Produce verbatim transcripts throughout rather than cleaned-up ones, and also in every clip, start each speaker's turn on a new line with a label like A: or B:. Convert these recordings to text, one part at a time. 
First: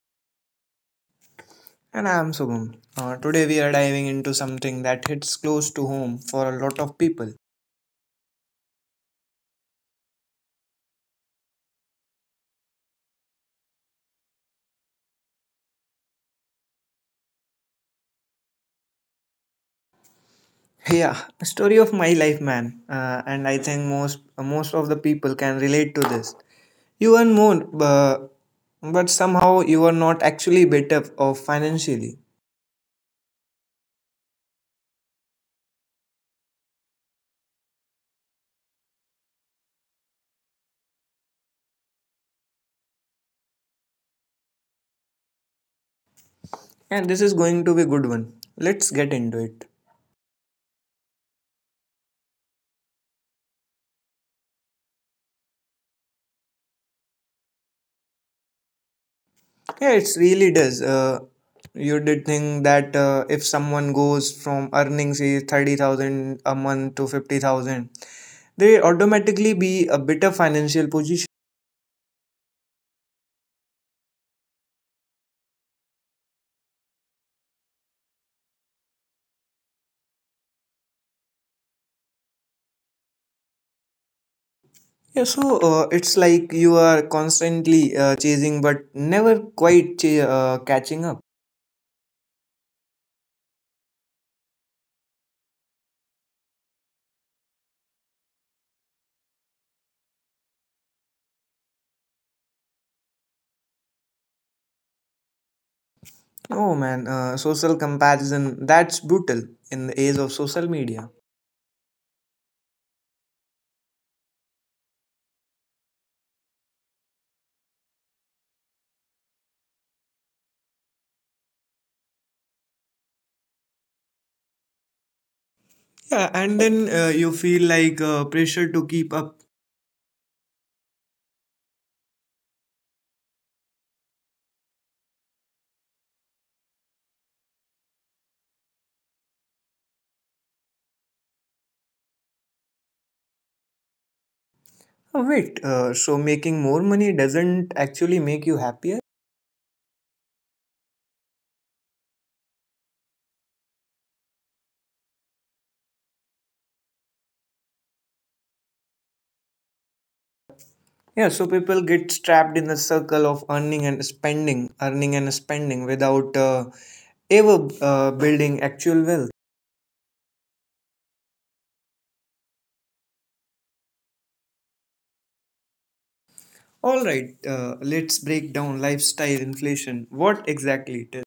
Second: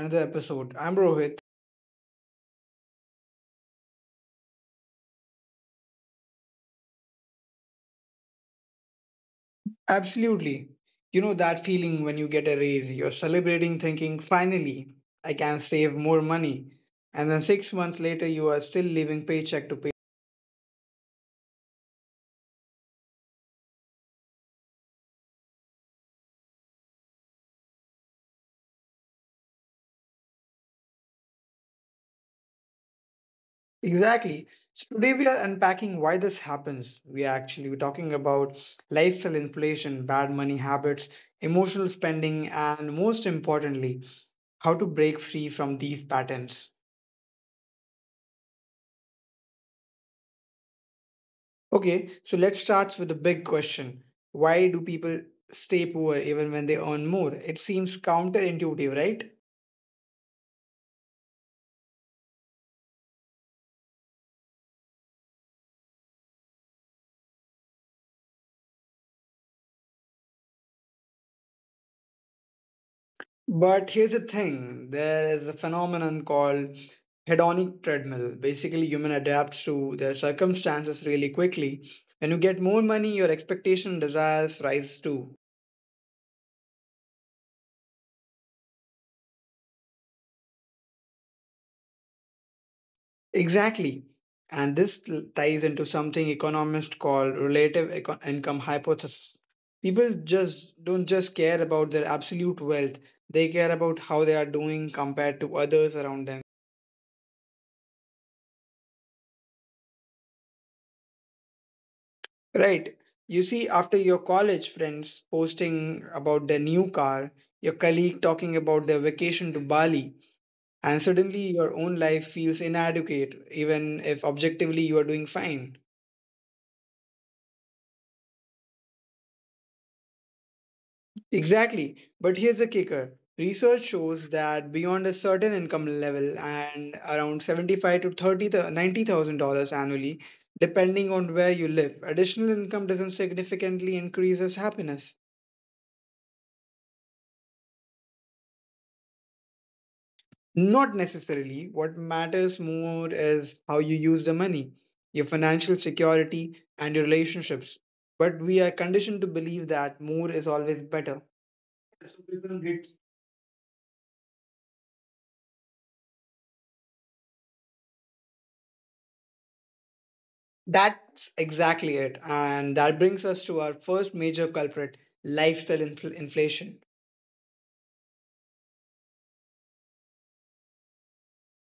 A: another episode. I'm Rohit.
B: And I am Subham. Uh, today we are diving into something that hits close to home for a lot of people.
A: Absolutely. You know that feeling when you get a raise, you're celebrating thinking, finally, I can save more money. And then six months later, you are still living paycheck to paycheck.
B: Yeah, a story of my life, man. Uh, and I think most most of the people can relate to this. You earn more, but but somehow you are not actually better off financially.
A: Exactly. So today we are unpacking why this happens. We are actually talking about lifestyle inflation, bad money habits, emotional spending, and most importantly, how to break free from these patterns.
B: And this is going to be a good one. Let's get into it.
A: Okay, so let's start with the big question. Why do people stay poor even when they earn more? It seems counterintuitive, right?
B: Yeah, it really does. Uh, you did think that uh, if someone goes from earning say thirty thousand a month to fifty thousand they automatically be a better financial position.
A: But here's the thing, there is a phenomenon called hedonic treadmill. Basically, human adapts to their circumstances really quickly. When you get more money, your expectation desires rise too.
B: Yeah, so uh, it's like you are constantly uh, chasing but never quite ch- uh, catching up.
A: Exactly. And this l- ties into something economists call relative eco- income hypothesis. People just don't just care about their absolute wealth, they care about how they are doing compared to others around them.
B: Oh man, uh, social comparison, that's brutal in the age of social media.
A: Right. You see, after your college friends posting about their new car, your colleague talking about their vacation to Bali, and suddenly your own life feels inadequate, even if objectively you are doing fine.
B: Yeah, and then uh, you feel like uh, pressure to keep up.
A: Exactly. But here's a kicker. Research shows that beyond a certain income level and around seventy-five to thirty to ninety thousand dollars annually, depending on where you live, additional income doesn't significantly increase as happiness.
B: Oh, wait, uh, so making more money doesn't actually make you happier?
A: Not necessarily. What matters more is how you use the money, your financial security, and your relationships. But we are conditioned to believe that more is always better.
B: Yeah, so people get trapped in the circle of earning and spending, earning and spending without uh, ever uh, building actual wealth.
A: That's exactly it. And that brings us to our first major culprit, lifestyle infl- inflation.
B: All right, uh, let's break down lifestyle inflation. What exactly it is?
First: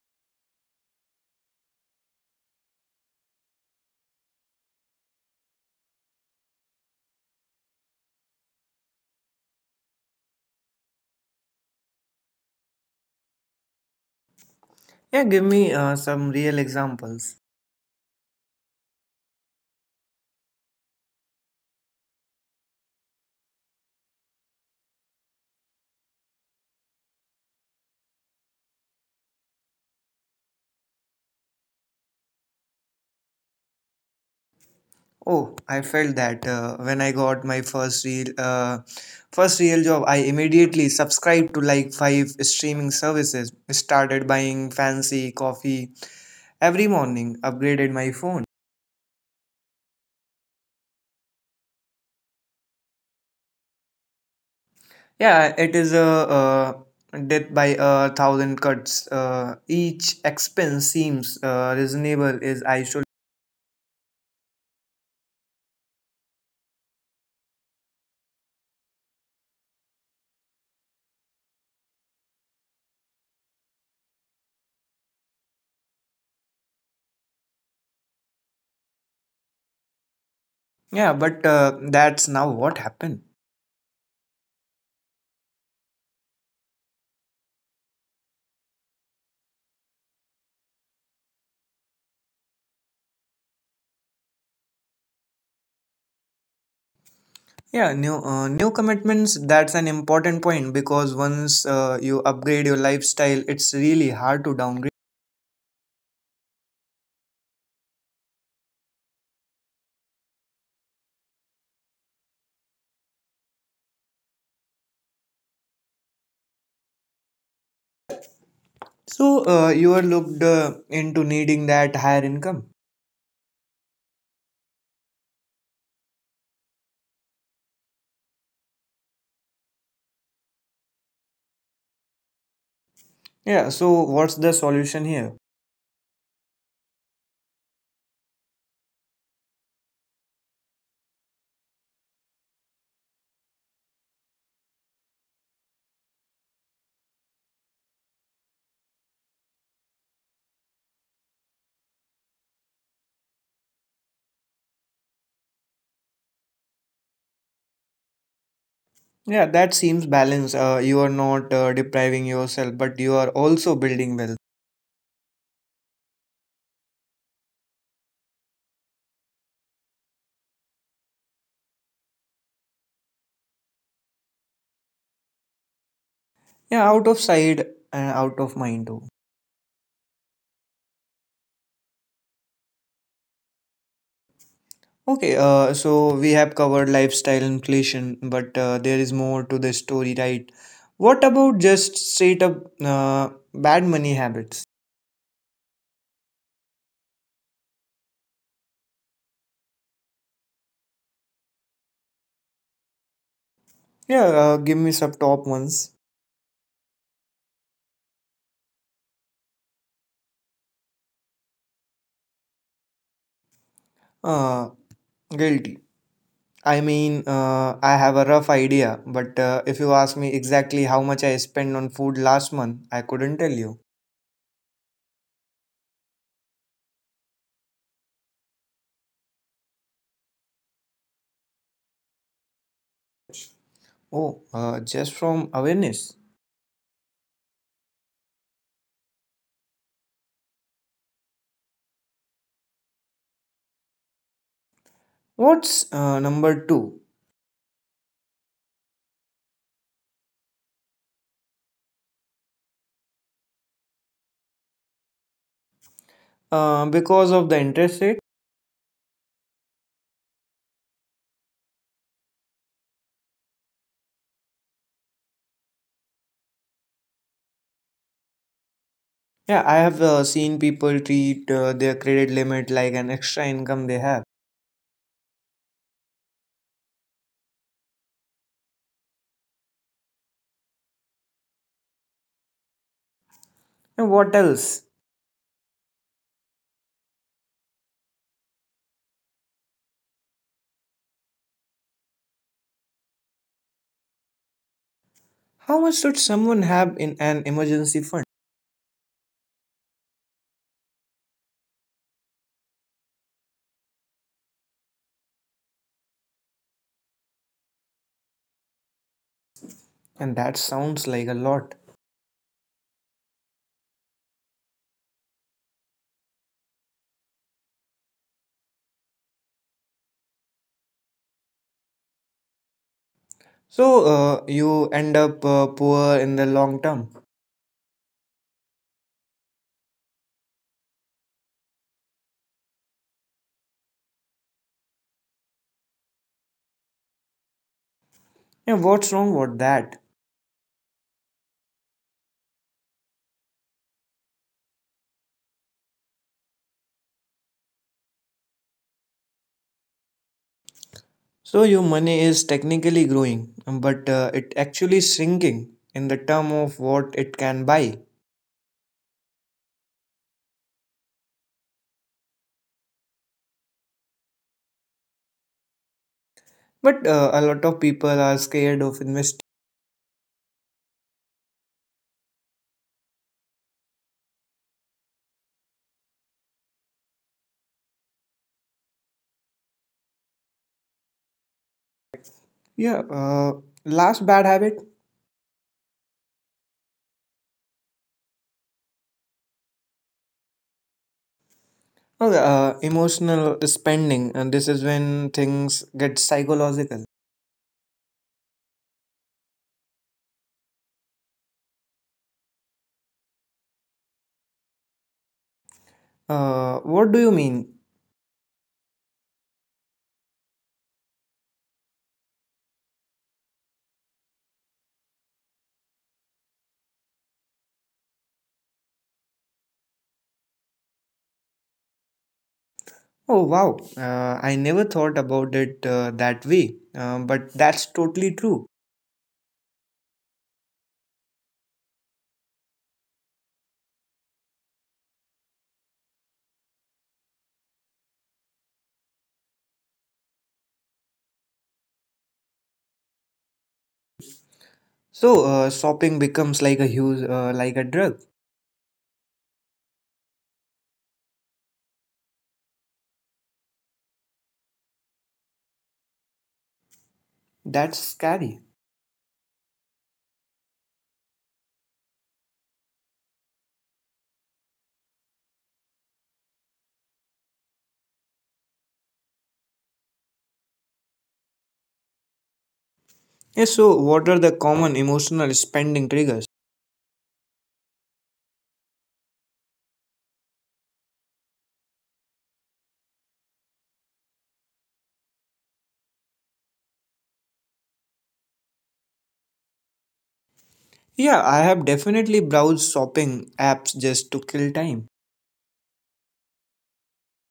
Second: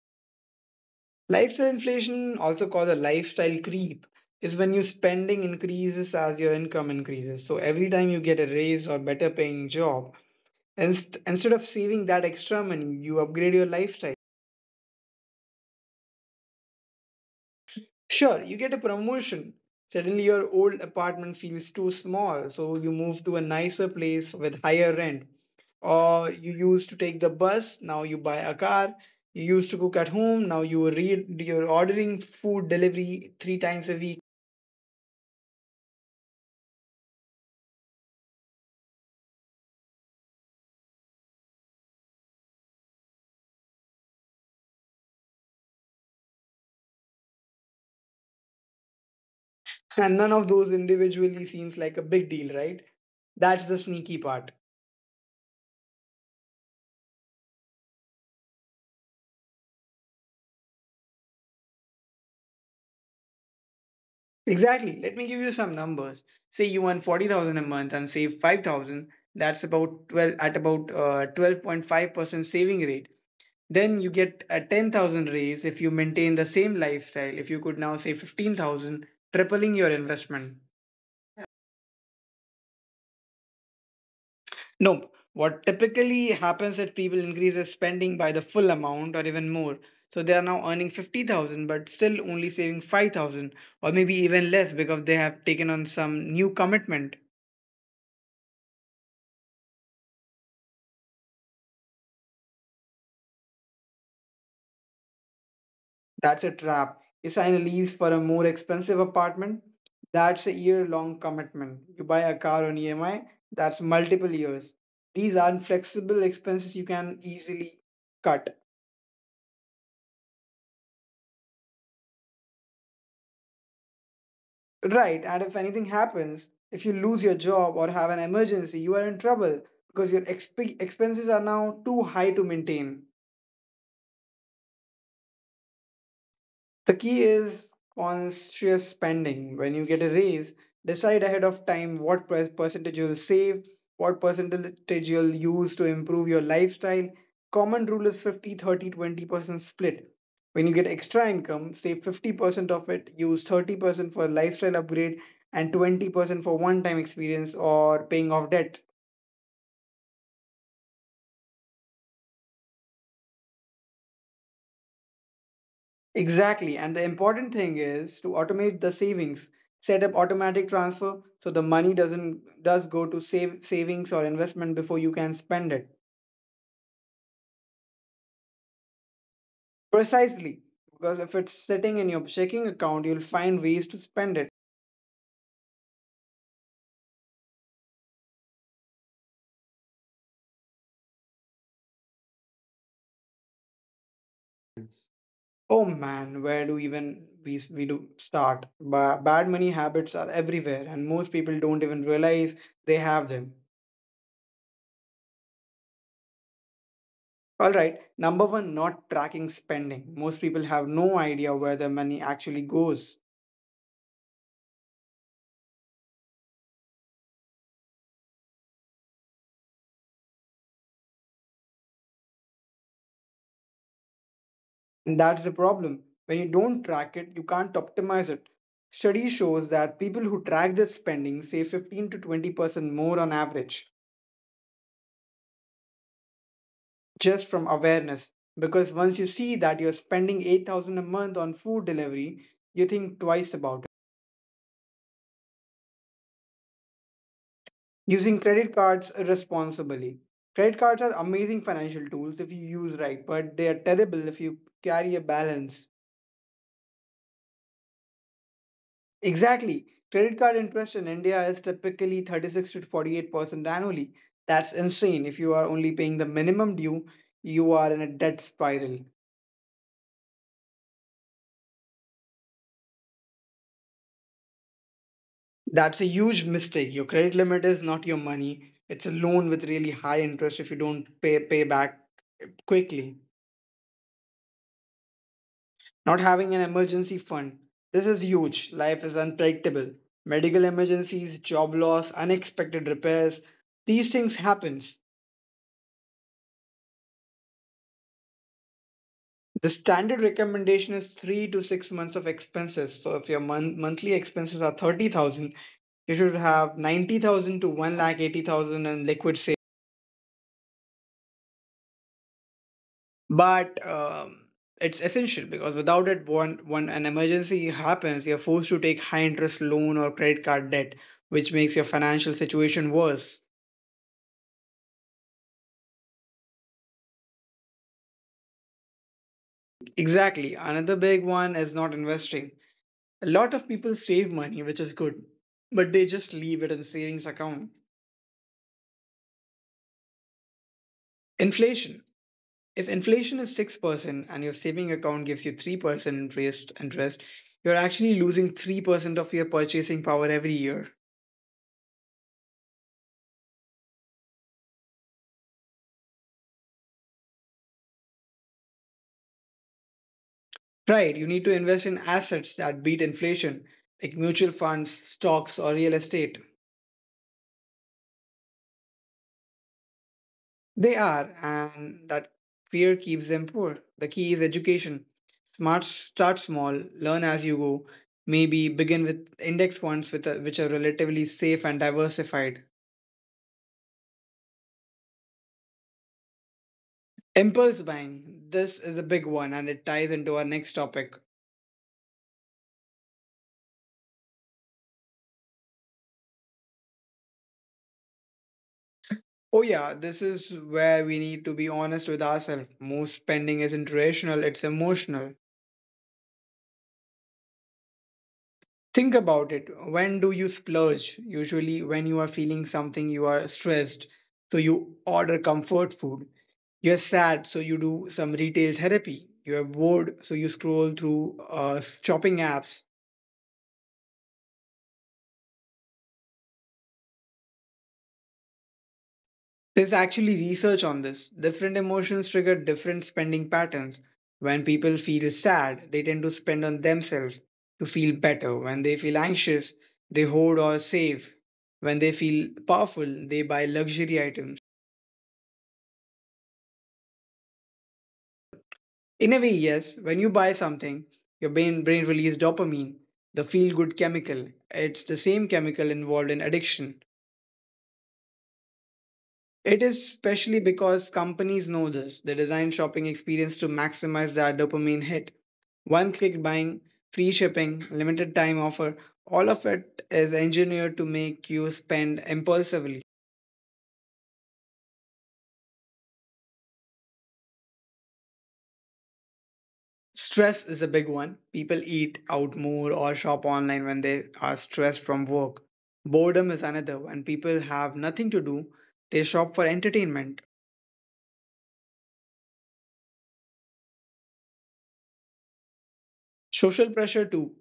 A: Lifestyle inflation, also called a lifestyle creep, is when your spending increases as your income increases. So every time you get a raise or better paying job, inst- instead of saving that extra money, you upgrade your lifestyle.
B: Yeah, give me uh, some real examples.
A: Sure, you get a promotion. Suddenly, your old apartment feels too small, so you move to a nicer place with higher rent. Or you used to take the bus, now you buy a car. You used to cook at home, now you read you're ordering food delivery three times a week.
B: Oh, I felt that uh, when I got my first real uh, first real job, I immediately subscribed to like five streaming services, started buying fancy coffee every morning, upgraded my phone.
A: And none of those individually seems like a big deal, right? That's the sneaky part.
B: Yeah, it is a, uh death by a thousand cuts. Uh, each expense seems uh, reasonable is I.
A: Exactly. Let me give you some numbers. Say you earn forty thousand a month and save five thousand. That's about twelve at about uh, twelve point five percent saving rate. Then you get a ten thousand raise. If you maintain the same lifestyle, if you could now say fifteen thousand, tripling your investment.
B: Yeah, but uh, that's now what happened.
A: No, what typically happens is people increase their spending by the full amount or even more. So they are now earning fifty thousand but still only saving five thousand, or maybe even less because they have taken on some new commitment.
B: Yeah, new uh, new commitments. That's an important point because once uh, you upgrade your lifestyle, it's really hard to downgrade.
A: That's a trap. You sign a lease for a more expensive apartment. That's a year long commitment. You buy a car on E M I. That's multiple years. These aren't flexible expenses you can easily cut.
B: So uh, you are looked uh, into needing that higher income.
A: Right. And if anything happens, if you lose your job or have an emergency, you are in trouble because your exp- expenses are now too high to maintain.
B: Yeah. So what's the solution here?
A: The key is conscious spending. When you get a raise, decide ahead of time what per- percentage you'll save, what percentage you'll use to improve your lifestyle. Common rule is fifty, thirty, twenty percent split. When you get extra income, save fifty percent of it, use thirty percent for lifestyle upgrade and twenty percent for one time experience or paying off debt.
B: Yeah, that seems balanced. Uh, you are not uh, depriving yourself, but you are also building wealth.
A: Exactly. And the important thing is to automate the savings. Set up automatic transfer so the money doesn't does go to save savings or investment before you can spend it.
B: Yeah, out of sight and out of mind too.
A: Precisely. Because if it's sitting in your checking account, you'll find ways to spend it.
B: Okay, uh, so we have covered lifestyle inflation, but uh, there is more to the story, right? What about just straight up uh, bad money habits?
A: Oh man, where do even we we do start? Ba- bad money habits are everywhere, and most people don't even realize they have them.
B: Yeah, uh, give me some top ones.
A: All right, number one, not tracking spending. Most people have no idea where their money actually goes.
B: Uh, guilty. I mean, uh, I have a rough idea, but uh, if you ask me exactly how much I spent on food last month, I couldn't tell you.
A: And that's the problem. When you don't track it, you can't optimize it. Study shows that people who track their spending save fifteen to twenty percent more on average
B: Oh, uh, just from awareness.
A: just from awareness. Because once you see that you're spending eight thousand a month on food delivery, you think twice about it.
B: What's uh, number two?
A: Using credit cards responsibly. Credit cards are amazing financial tools if you use right, but they are terrible if you carry a balance.
B: Uh, because of the interest.
A: Exactly. Credit card interest in India is typically thirty-six to forty-eight percent annually. That's insane. If you are only paying the minimum due, you are in a debt spiral.
B: Yeah, I have uh, seen people treat uh, their credit limit like an extra income they have.
A: That's a huge mistake. Your credit limit is not your money. It's a loan with really high interest if you don't pay pay back quickly.
B: And what else?
A: Not having an emergency fund. This is huge. Life is unpredictable. Medical emergencies, job loss, unexpected repairs. These things happen.
B: How much should someone have in an emergency fund?
A: The standard recommendation is three to six months of expenses. So if your mon- monthly expenses are thirty thousand, you should have ninety thousand to one lakh eighty thousand in liquid savings.
B: And that sounds like a lot.
A: But um, it's essential because without it, one one an emergency happens, you're forced to take high interest loan or credit card debt, which makes your financial situation worse.
B: So uh, you end up uh, poor in the long term.
A: Exactly. Another big one is not investing. A lot of people save money, which is good, but they just leave it in savings account.
B: And what's wrong with that?
A: Inflation. If inflation is six percent and your saving account gives you three percent interest, interest, you're actually losing three percent of your purchasing power every year.
B: So your money is technically growing, but uh, it actually shrinking in the term of what it can buy.
A: Right, you need to invest in assets that beat inflation, like mutual funds, stocks, or real estate.
B: But uh, a lot of people are scared of investing.
A: They are, and that fear keeps them poor. The key is education. Smart, start small, learn as you go. Maybe begin with index funds with a, which are relatively safe and diversified.
B: Yeah, uh, last bad habit.
A: Impulse buying. This is a big one and it ties into our next topic.
B: Okay. yeah, uh, emotional spending, and this is when things get psychological.
A: Oh, yeah, this is where we need to be honest with ourselves. Most spending isn't rational, it's emotional.
B: Uh, what do you mean?
A: Think about it. When do you splurge? Usually, when you are feeling something, you are stressed, so you order comfort food. You're sad, so you do some retail therapy. You're bored, so you scroll through uh, shopping apps.
B: Oh, wow. Uh, I never thought about it uh, that way, uh, but that's totally true.
A: There's actually research on this. Different emotions trigger different spending patterns. When people feel sad, they tend to spend on themselves to feel better. When they feel anxious, they hoard or save. When they feel powerful, they buy luxury items.
B: So, uh, shopping becomes like a huge, uh, like a drug.
A: In a way, yes, when you buy something, your brain, brain releases dopamine, the feel good chemical. It's the same chemical involved in addiction.
B: That's scary.
A: It is, especially because companies know this. They design shopping experience to maximize their dopamine hit. One click buying, free shipping, limited time offer, all of it is engineered to make you spend impulsively.
B: Yes, so what are the common emotional spending triggers?
A: Stress is a big one. People eat out more or shop online when they are stressed from work. Boredom is another. When people have nothing to do, they shop for entertainment.
B: Yeah, I have definitely browsed shopping apps just to kill time.
A: Social pressure too.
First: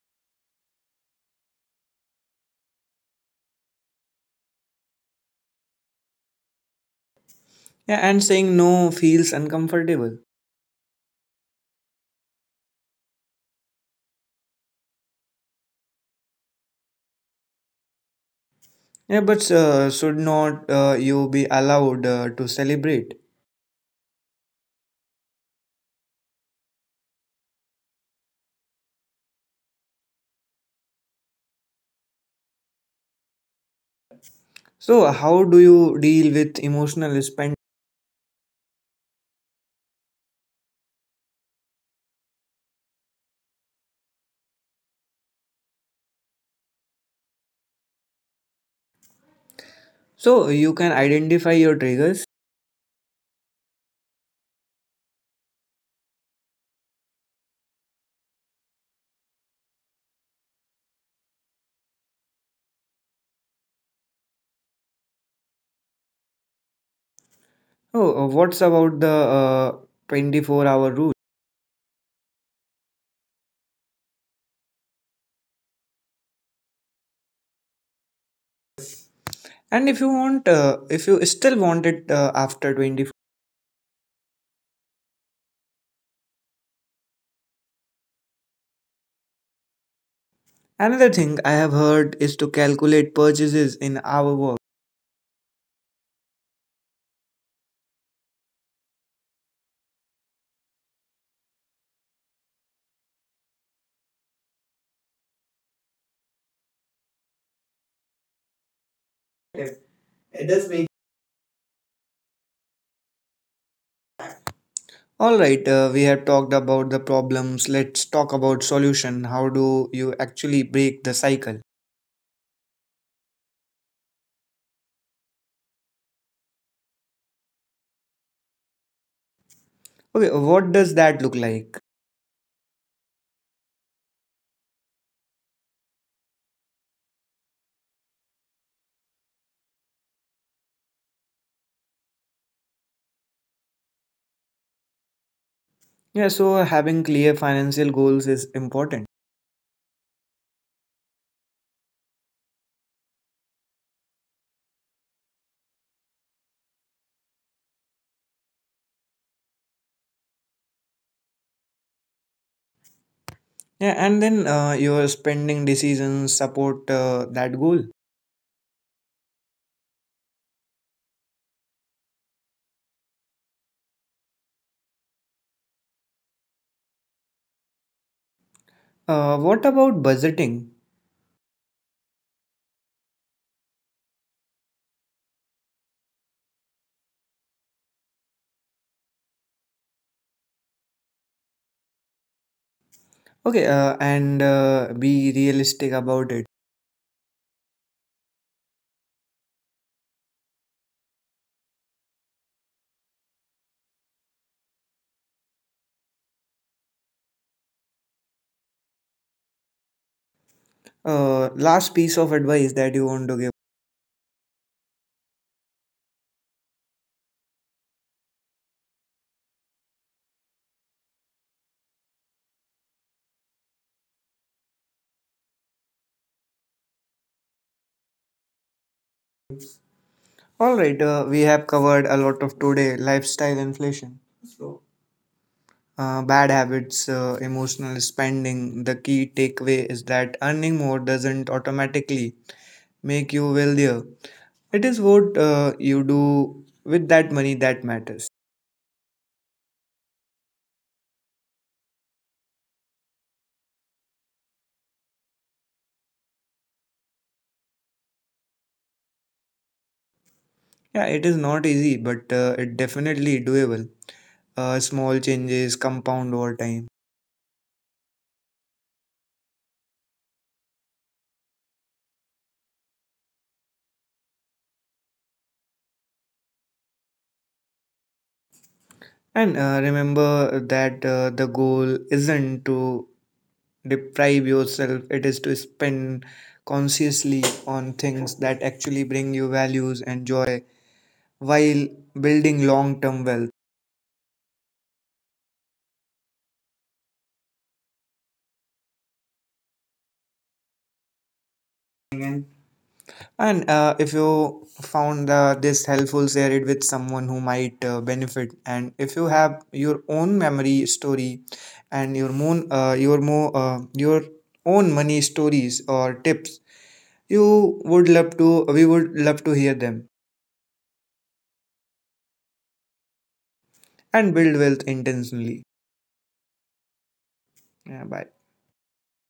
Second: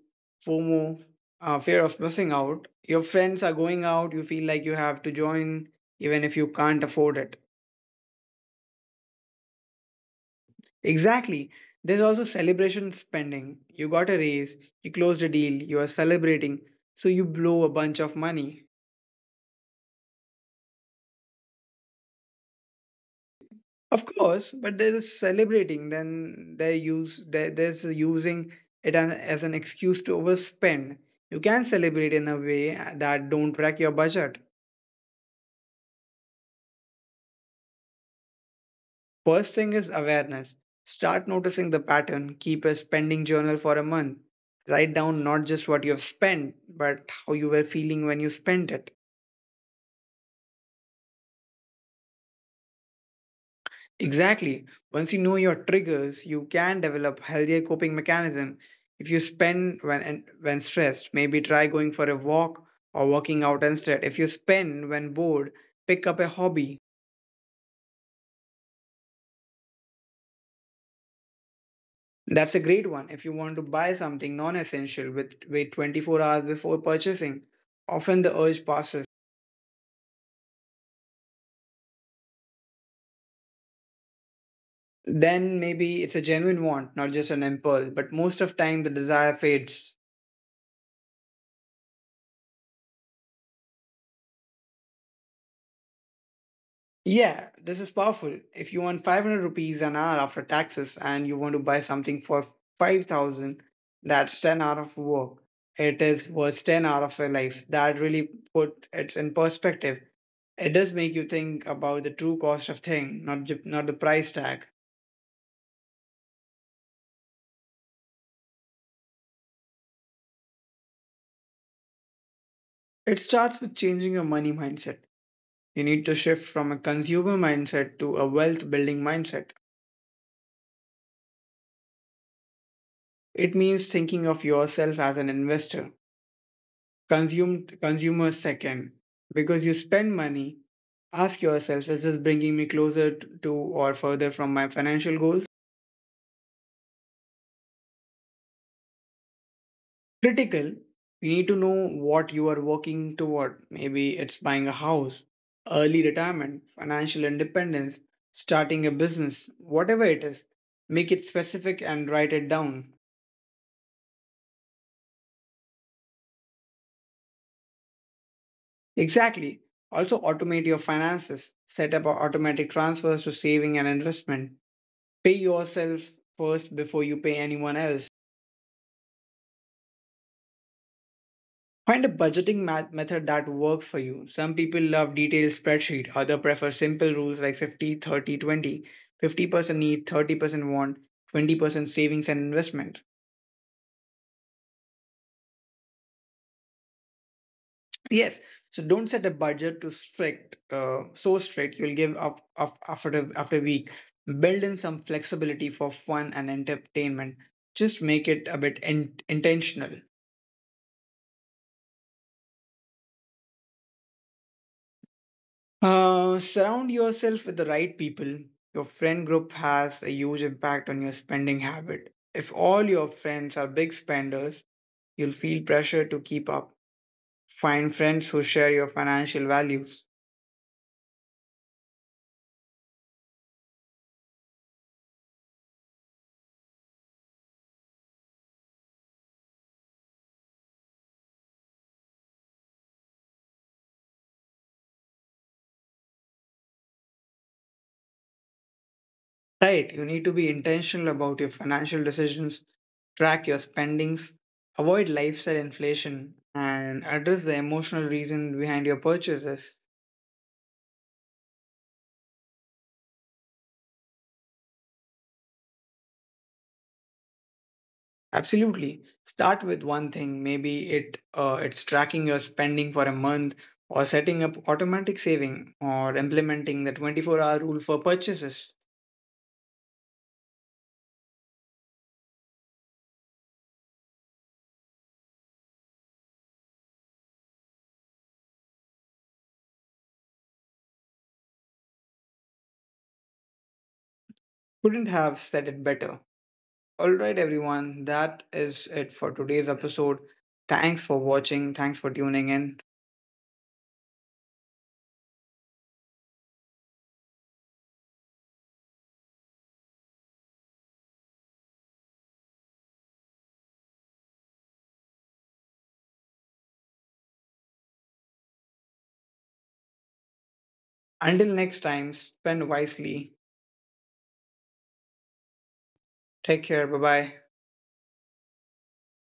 A: fomo, uh, fear of missing out. Your friends are going out, you feel like you have to join even if you can't afford it.
B: Yeah, and saying no feels uncomfortable.
A: Exactly. There's also celebration spending. You got a raise, you closed a deal, you are celebrating, so you blow a bunch of money.
B: Yeah, but uh, should not uh, you be allowed uh, to celebrate?
A: Of course, but there's a celebrating, then they use there, there's a using it an- as an excuse to overspend. You can celebrate in a way uh, that don't wreck your budget.
B: So, how do you deal with emotional spend?
A: First thing is awareness. Start noticing the pattern. Keep a spending journal for a month. Write down not just what you have spent, but how you were feeling when you spent it.
B: So, you can identify your triggers.
A: Exactly. Once you know your triggers, you can develop healthier coping mechanism. If you spend when and when stressed, maybe try going for a walk or working out instead. If you spend when bored, pick up a hobby.
B: Oh, uh, what's about the uh, twenty-four hour rule?
A: That's a great one. If you want to buy something non-essential, with wait twenty-four hours before purchasing. Often the urge passes,
B: And if you want, uh, if you still want it uh, after twenty-four,
A: then maybe it's a genuine want, not just an impulse. But most of time, the desire fades.
B: another thing I have heard is to calculate purchases in our work.
A: Yeah, this is powerful. If you want five hundred rupees an hour after taxes and you want to buy something for five thousand, that's ten hour of work. It is worth ten hour of your life. That really put it in
B: Yes,
A: perspective.
B: it does
A: It
B: make.
A: does make you think about the true cost of thing, not ju- not the price tag.
B: All right, uh, we have talked about the problems. Let's talk about solution. How do you actually break the cycle?
A: It starts with changing your money mindset. You need to shift from a consumer mindset to a wealth building mindset.
B: Okay, what does that look like?
A: It means thinking of yourself as an investor, consume, consumer second. Because you spend money, ask yourself, is this bringing me closer to or further from my financial goals?
B: Yeah, so having clear financial goals is important.
A: Critical, you need to know what you are working toward. Maybe it's buying a house, early retirement, financial independence, starting a business, whatever it is. Make it specific and write it down.
B: Yeah, and then uh, your spending decisions support uh, that goal.
A: Exactly. Also, automate your finances. Set up automatic transfers to saving and investment. Pay yourself first before you pay anyone else.
B: Uh, what about budgeting?
A: Find a budgeting ma- method that works for you. Some people love detailed spreadsheet, others prefer simple rules like fifty, thirty, fifty percent need, thirty percent want, twenty percent savings and investment.
B: Okay, uh, and uh, be realistic about it.
A: Yes. So don't set a budget to strict, uh, so strict you'll give up, up after the, after a week. Build in some flexibility for fun and entertainment. Just make it a bit in- intentional.
B: Uh, last piece of advice that you want to give.
A: Uh, surround yourself with the right people. Your friend group has a huge impact on your spending habit. If all your friends are big spenders, you'll feel pressure to keep up. Find friends who share your financial values.
B: All right, uh, we have covered a lot of today lifestyle inflation, so, uh, bad habits, uh, emotional spending. The key takeaway is that earning more doesn't automatically make you wealthier. It is what uh, you do with that money that matters.
A: Right, you need to be intentional about your financial decisions, track your spendings, avoid lifestyle inflation, and address the emotional reason behind your purchases.
B: Yeah, it is not easy, but uh, it definitely doable. Uh, small changes compound over time.
A: Absolutely. Start with one thing. Maybe it uh, it's tracking your spending for a month, or setting up automatic saving, or implementing the twenty-four-hour rule for purchases.
B: And uh, remember that uh, the goal isn't to deprive yourself, it is to spend consciously on things that actually bring you values and joy while building long term wealth.
A: Couldn't have said it better. All right, everyone. That is it for today's episode. Thanks for watching. Thanks for
B: And
A: tuning in.
B: And uh, if you found uh, this helpful, share it with someone who might uh, benefit. And if you have your own memory story and your moon, uh, your mo, uh, your own money stories or tips, you would love to. We would love to hear them
A: Until next time, spend wisely.
B: and build wealth intentionally.
A: Take care. Bye bye.
B: Yeah, bye.